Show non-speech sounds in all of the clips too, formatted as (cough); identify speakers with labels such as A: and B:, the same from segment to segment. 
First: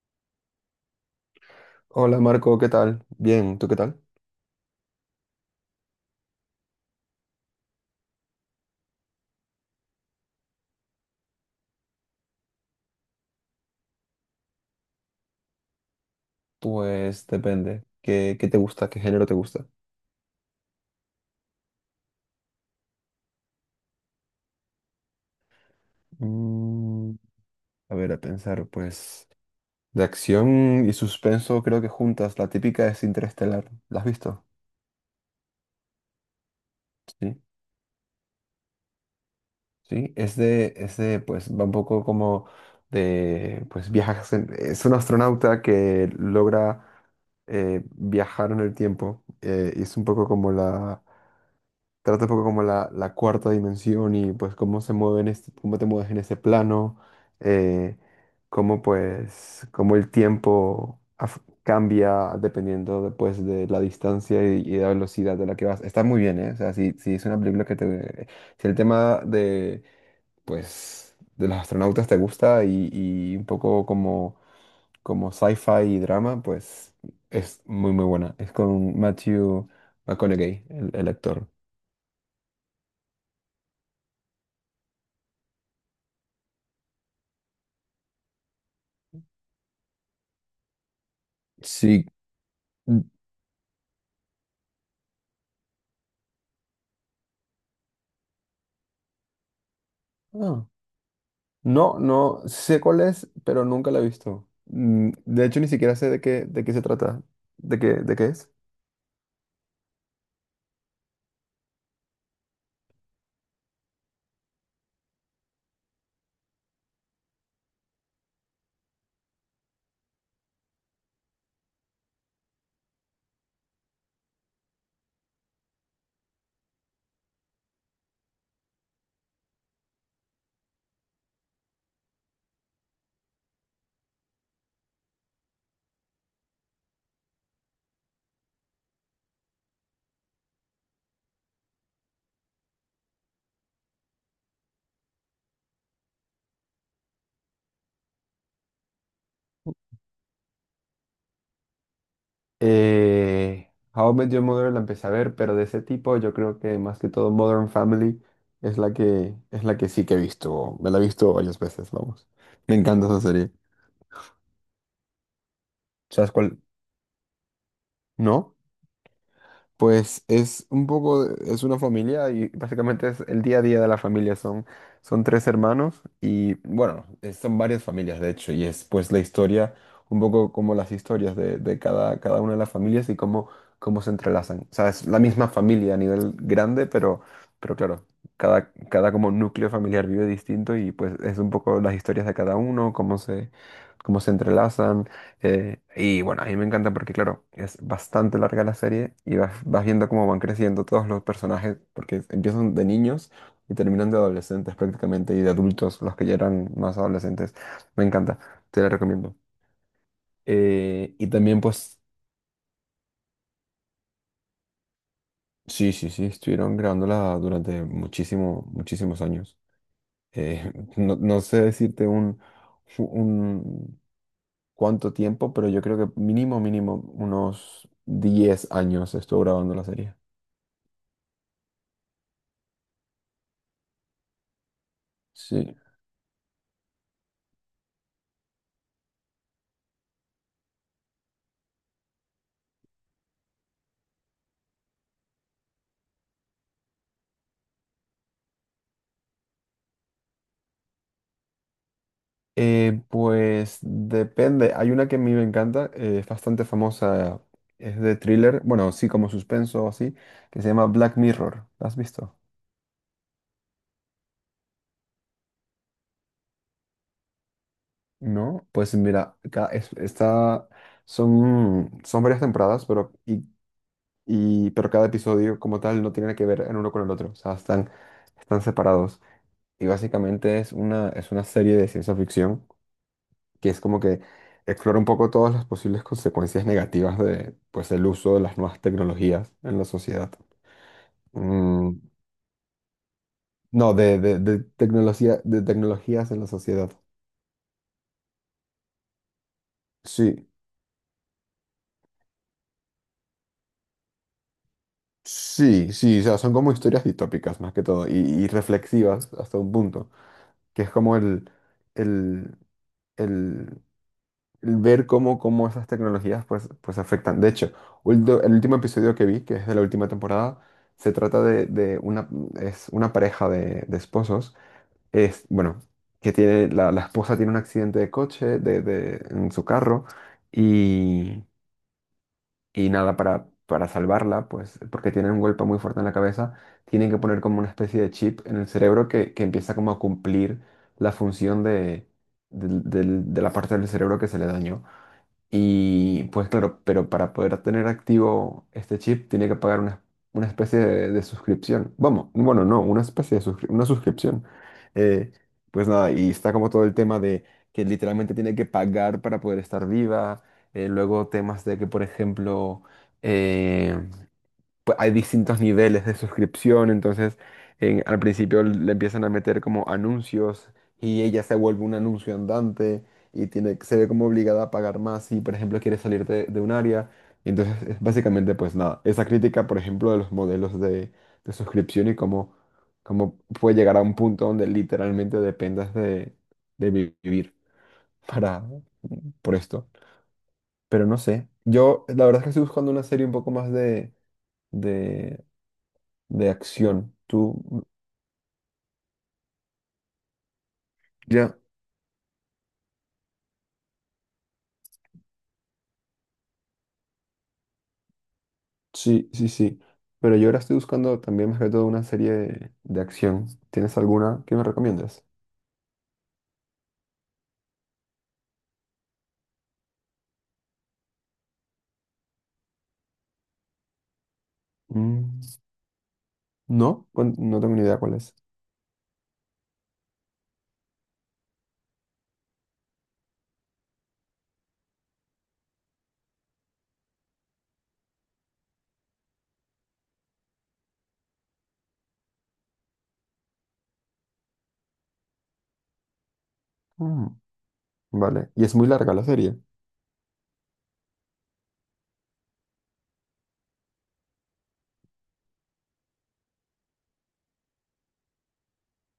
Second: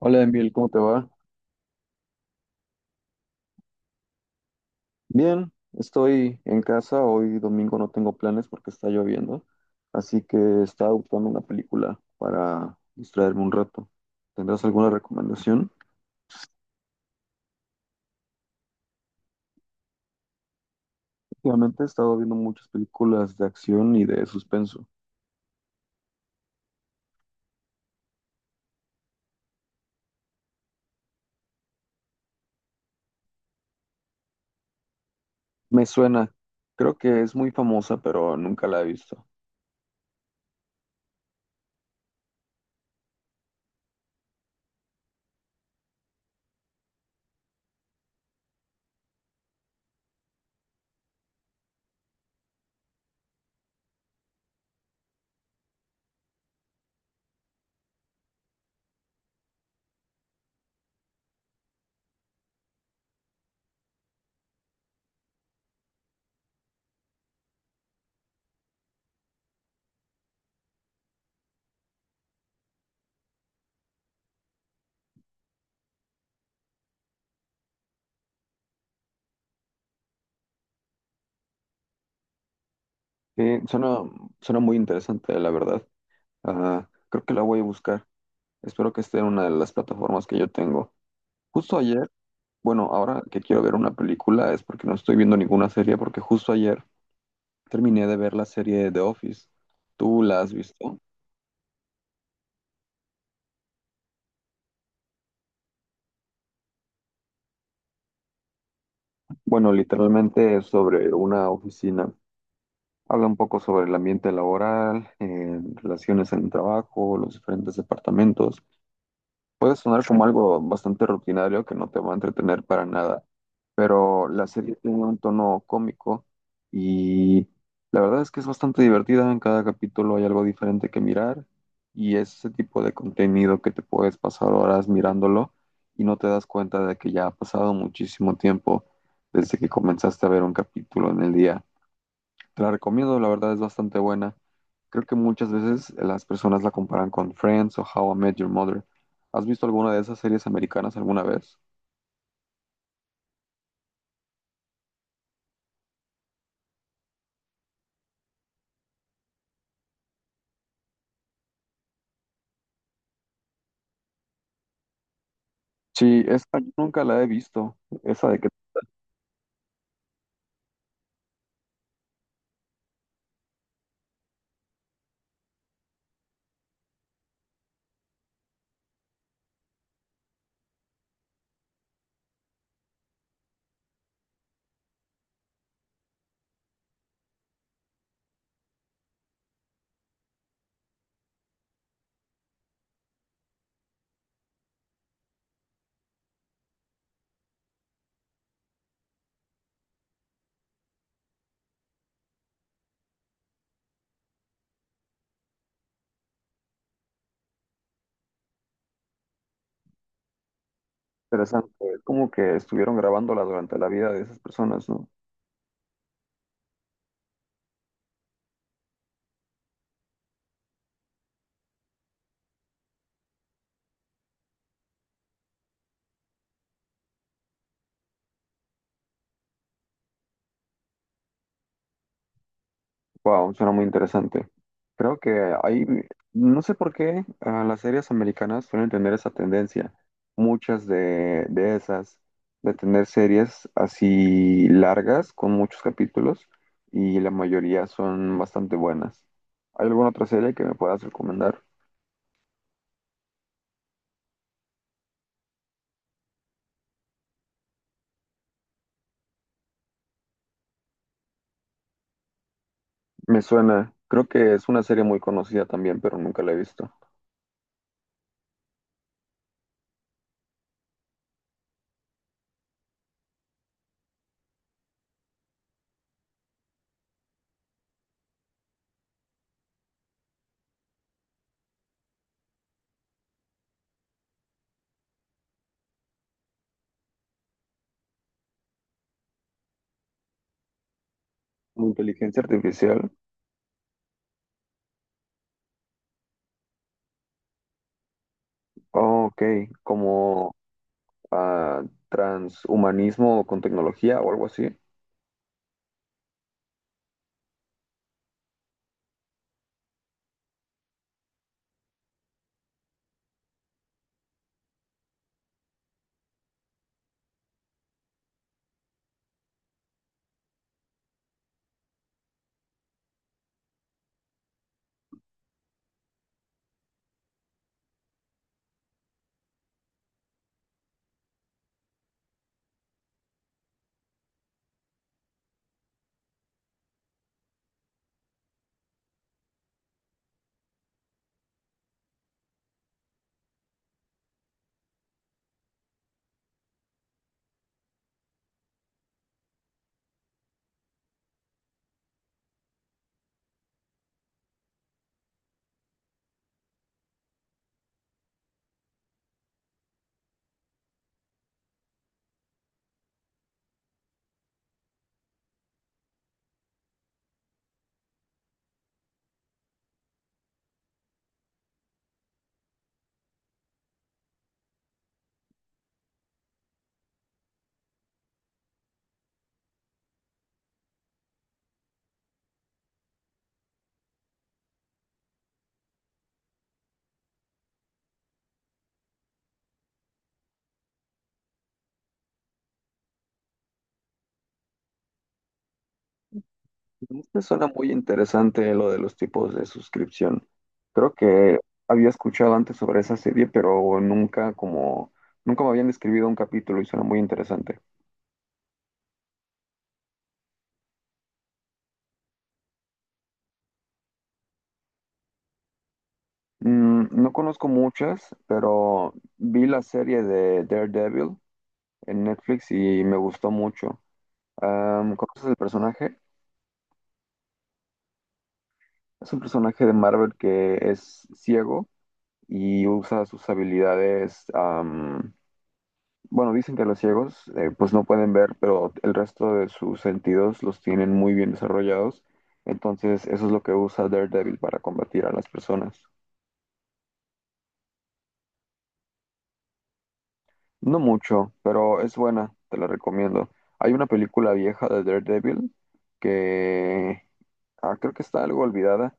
A: Hola Emil, ¿cómo te va?
B: Hola Marco, ¿qué tal? Bien, ¿tú qué tal?
A: Bien, estoy en casa, hoy domingo no tengo planes porque está lloviendo, así que estaba buscando una película para distraerme un rato. ¿Tendrás alguna recomendación?
B: Pues depende. ¿Qué te gusta? ¿Qué género te gusta?
A: Últimamente he estado viendo muchas películas de acción y de suspenso.
B: Mm, a ver, a pensar, pues de acción y suspenso creo que juntas. La típica es Interestelar. ¿La has visto?
A: Me suena, creo que es
B: Sí.
A: muy famosa, pero nunca la he visto.
B: Sí, es de, pues va un poco como pues viajas. Es un astronauta que logra viajar en el tiempo, y es un poco como la. Trata un poco como la cuarta dimensión y pues cómo se mueven este, cómo te mueves en ese plano, eh, cómo pues, cómo el tiempo cambia dependiendo después de la distancia y la velocidad de la que vas. Está muy bien, ¿eh? O sea, si es una película que te... Si el tema de, pues, de los astronautas te gusta y un poco como, como sci-fi y drama, pues es muy buena. Es con Matthew McConaughey, el actor.
A: Sí, suena, suena muy interesante, la verdad. Ah, creo que la voy a buscar. Espero que esté en una de las plataformas que yo tengo. Justo
B: Sí.
A: ayer. Bueno,
B: N-
A: ahora que quiero ver una película es porque no estoy viendo ninguna serie, porque justo ayer terminé de ver la serie The Office. ¿Tú la has
B: ah,
A: visto?
B: No, no sé cuál es, pero nunca la he visto. Mm. De hecho, ni siquiera sé de qué se trata. ¿De qué es?
A: Bueno, literalmente es sobre una oficina. Habla un poco sobre el ambiente laboral, relaciones en el trabajo, los diferentes departamentos. Puede sonar como algo bastante rutinario que no te va a entretener para nada, pero la serie tiene un tono cómico y la verdad es que es bastante divertida. En cada capítulo hay algo diferente que mirar y es ese tipo de contenido que te puedes pasar horas mirándolo y no te das cuenta de que ya ha pasado muchísimo tiempo desde que comenzaste a ver un capítulo en el día. Te la recomiendo, la verdad es bastante buena. Creo que muchas veces las personas la comparan con Friends o How I Met Your Mother. ¿Has visto alguna de esas series americanas alguna vez?
B: How I Met Your Mother la empecé a ver, pero de ese tipo yo creo que más que todo Modern Family es la que sí que he visto. Me la he visto varias veces, vamos. Me encanta esa serie.
A: Sí,
B: ¿Sabes
A: esa
B: cuál?
A: yo nunca la he visto. Esa de que
B: ¿No? Pues es un poco, es una familia y básicamente es el día a día de la familia. Son, son tres hermanos y bueno, son varias familias de hecho y es pues la historia, un poco como las historias de cada una de las familias y cómo, cómo se entrelazan. O sea, es la misma familia a nivel grande, pero claro, cada como núcleo familiar vive distinto y pues es un poco las historias de cada uno, cómo se entrelazan. Y bueno, a mí me encanta porque, claro, es bastante larga la serie y vas viendo cómo van creciendo todos los personajes, porque empiezan de niños y terminan de adolescentes prácticamente y de adultos, los que ya eran más adolescentes. Me encanta, te la recomiendo. Y también,
A: interesante.
B: pues,
A: Es como que estuvieron grabándola durante la vida de esas personas, ¿no?
B: sí, sí, sí, estuvieron grabándola durante muchísimo, muchísimos años. Eh, (laughs) no sé decirte un cuánto tiempo, pero yo creo que mínimo, mínimo, unos 10 años estuvo grabando la serie.
A: Wow, suena muy interesante. Creo que
B: Sí.
A: hay, no sé por qué, ah, las series americanas suelen tener esa tendencia. Muchas de esas, de tener series así largas, con muchos capítulos, y la mayoría son bastante buenas. ¿Hay alguna otra serie que me puedas recomendar?
B: Pues depende. Hay una que a mí me encanta, es bastante famosa, es de thriller, bueno, sí, como suspenso o así, que se llama Black Mirror. ¿La has visto?
A: Me suena, creo que es una serie muy conocida también, pero nunca la he visto.
B: No. Pues mira, está, son, son varias temporadas, pero, y, pero cada episodio como tal no tiene que ver en uno con el otro, o sea, están, están separados. Y básicamente es una serie de ciencia ficción que es como que explora un poco todas las posibles consecuencias negativas de, pues, el uso de las nuevas tecnologías en la sociedad.
A: Como
B: Mm,
A: inteligencia artificial.
B: no, de tecnología, de tecnologías en la sociedad.
A: Oh, ok,
B: Sí,
A: como ah, transhumanismo con tecnología o algo así.
B: sí, sí, o sea, son como historias distópicas más que todo y reflexivas hasta un punto, que es como el, el, el ver cómo, cómo esas tecnologías pues, pues afectan. De hecho, el último episodio que vi, que es de la última temporada, se trata de una, es una pareja de esposos. Es, bueno, que tiene, la esposa tiene un accidente de coche en su carro y, y nada, para salvarla, pues porque tiene un golpe muy fuerte en la cabeza, tienen que poner como una especie de chip en el cerebro que empieza como a cumplir la función de, de la parte del cerebro que se le dañó. Y pues claro, pero para poder tener activo este chip tiene que pagar una especie de suscripción. Vamos, bueno, no, una especie de una suscripción. Eh, pues nada, y está como todo el tema de que literalmente tiene que pagar para poder estar viva. Eh, luego temas de que, por ejemplo, eh, pues, hay distintos niveles de suscripción, entonces al principio le empiezan a meter como anuncios y ella se vuelve un anuncio andante y tiene, se ve como obligada a pagar más si, por ejemplo, quiere salir de un área. Entonces, es básicamente, pues nada, esa crítica, por ejemplo, de los modelos de suscripción y cómo, cómo puede llegar a un punto donde literalmente dependas de vivir para, por esto. Pero no sé, yo la verdad es que estoy buscando una serie un poco más de, de acción.
A: Esto
B: Tú,
A: suena muy interesante lo de los tipos de suscripción. Creo
B: ya,
A: que había escuchado antes sobre esa serie, pero nunca como nunca me habían describido un capítulo y suena muy interesante.
B: sí, sí, sí. Pero yo ahora estoy buscando también más que todo una serie de acción. ¿Tienes alguna que me recomiendas?
A: Mm, no conozco muchas, pero vi la serie de Daredevil en Netflix y me gustó mucho. Am,
B: Mm.
A: ¿conoces el personaje?
B: No, no tengo ni idea cuál es.
A: Es un personaje de Marvel que es ciego y usa sus habilidades. Bueno, dicen que los ciegos pues no pueden ver, pero el resto de sus sentidos los tienen muy bien desarrollados. Entonces, eso es lo que usa Daredevil para combatir a las personas.
B: Mm. Vale. Y es muy larga la serie.
A: No mucho, pero es buena, te la recomiendo. Hay una película vieja de Daredevil que ah, creo que está algo olvidada.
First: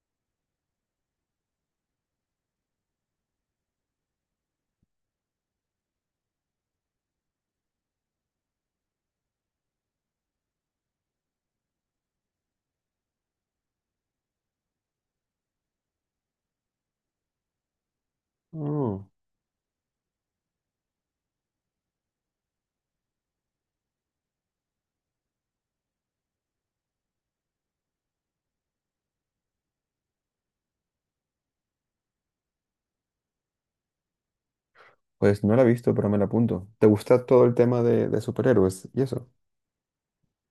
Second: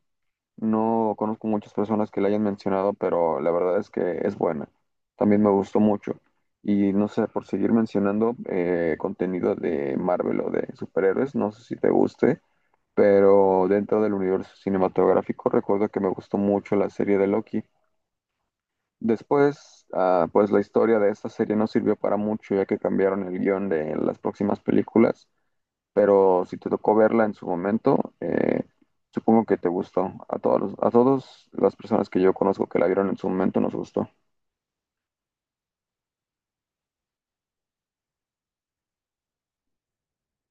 A: No conozco muchas personas que la hayan mencionado, pero la verdad es que es buena. También me gustó mucho. Y no sé, por seguir mencionando contenido de Marvel o de superhéroes, no sé si te guste, pero dentro del universo cinematográfico recuerdo que me gustó mucho la serie de Loki.
B: Mm.
A: Después, ah, pues la historia de esta serie no sirvió para mucho ya que cambiaron el guión de las próximas películas, pero si te tocó verla en su momento, supongo que te gustó. A a todas las personas que yo conozco que la vieron en su momento nos gustó.
B: Pues no la he visto, pero me la apunto. ¿Te gusta todo el tema de superhéroes y eso?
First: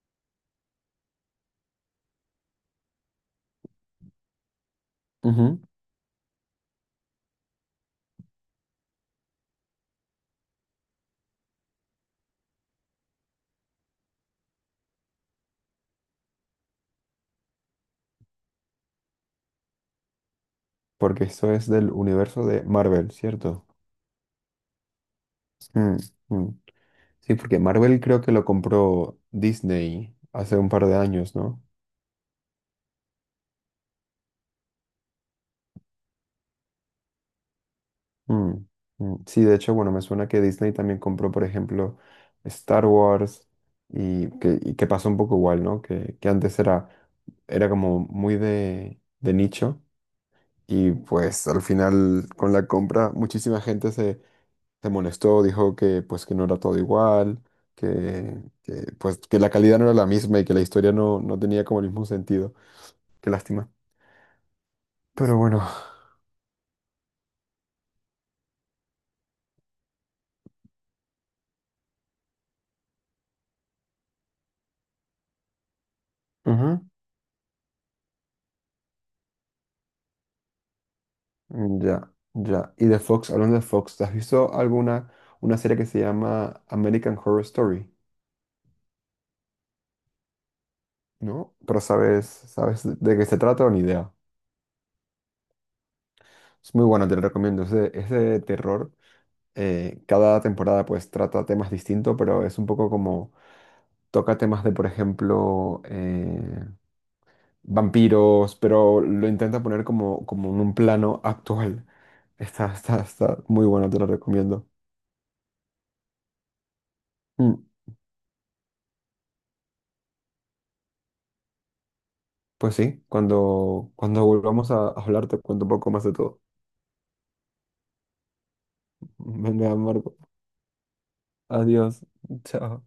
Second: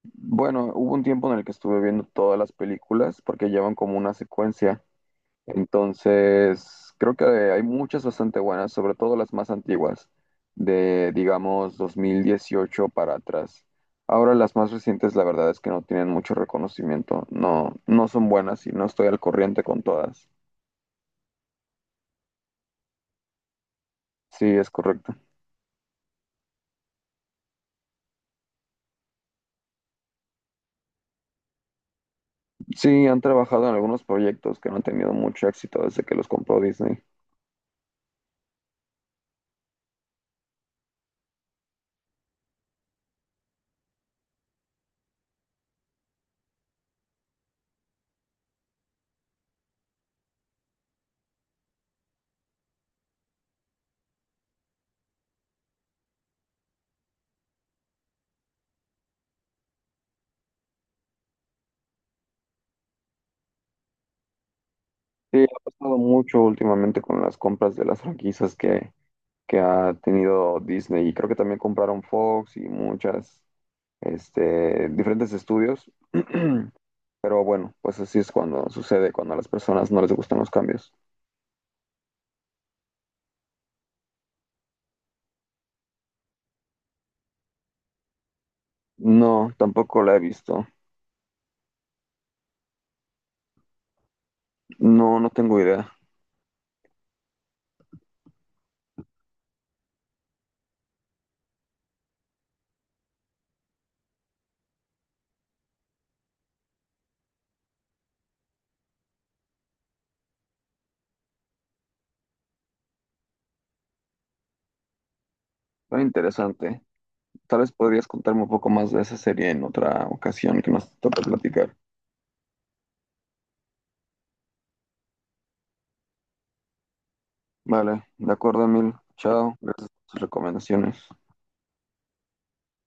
A: Bueno, hubo un tiempo en el que estuve viendo todas las películas porque llevan como una secuencia.
B: Ujú.
A: Entonces, creo que hay muchas bastante buenas, sobre todo las más antiguas, de digamos 2018 para atrás. Ahora las más recientes, la verdad es que no tienen mucho reconocimiento. No, no son buenas y no estoy al corriente con todas.
B: Porque esto es del universo de Marvel, ¿cierto?
A: Sí, es correcto.
B: Mm, mm. Sí, porque Marvel creo que lo compró Disney hace un par de años, ¿no?
A: Sí, han trabajado en algunos proyectos que no han tenido mucho éxito desde que los compró Disney.
B: Mm, mm. Sí, de hecho, bueno, me suena que Disney también compró, por ejemplo, Star Wars y que pasó un poco igual, ¿no? Que antes era, era como muy de nicho y pues al final con la compra muchísima gente se, se molestó, dijo que pues que no era todo igual, pues que la calidad no era la misma y que la historia no, no tenía como el mismo sentido. Qué lástima. Pero
A: Sí,
B: bueno.
A: ha pasado mucho últimamente con las compras de las franquicias que ha tenido Disney. Y creo que también compraron Fox y muchas, este, diferentes estudios. (clears throat) Pero bueno, pues así es cuando sucede, cuando a las personas no les gustan los cambios.
B: Mm. Ya, ya. Y de Fox, hablando de Fox, ¿te has visto alguna una serie que se llama American Horror Story?
A: No, tampoco la he visto.
B: ¿No? Pero sabes, sabes de qué se trata o ni idea.
A: No, no tengo idea.
B: Es muy bueno, te lo recomiendo. Es de terror. Cada temporada pues trata temas distintos, pero es un poco como toca temas de, por ejemplo, vampiros, pero lo intenta poner como, como en un plano actual. Está, está, está muy bueno, te lo recomiendo.
A: Está interesante.
B: Mm.
A: Tal vez podrías contarme un poco más de esa serie en otra ocasión que nos toque platicar.
B: Pues sí, cuando, cuando volvamos a hablar te cuento un poco más de todo.
A: Vale, de acuerdo, Emil.
B: (laughs)
A: Chao,
B: Venga,
A: gracias por
B: Marco.
A: tus recomendaciones.
B: Adiós. Chao.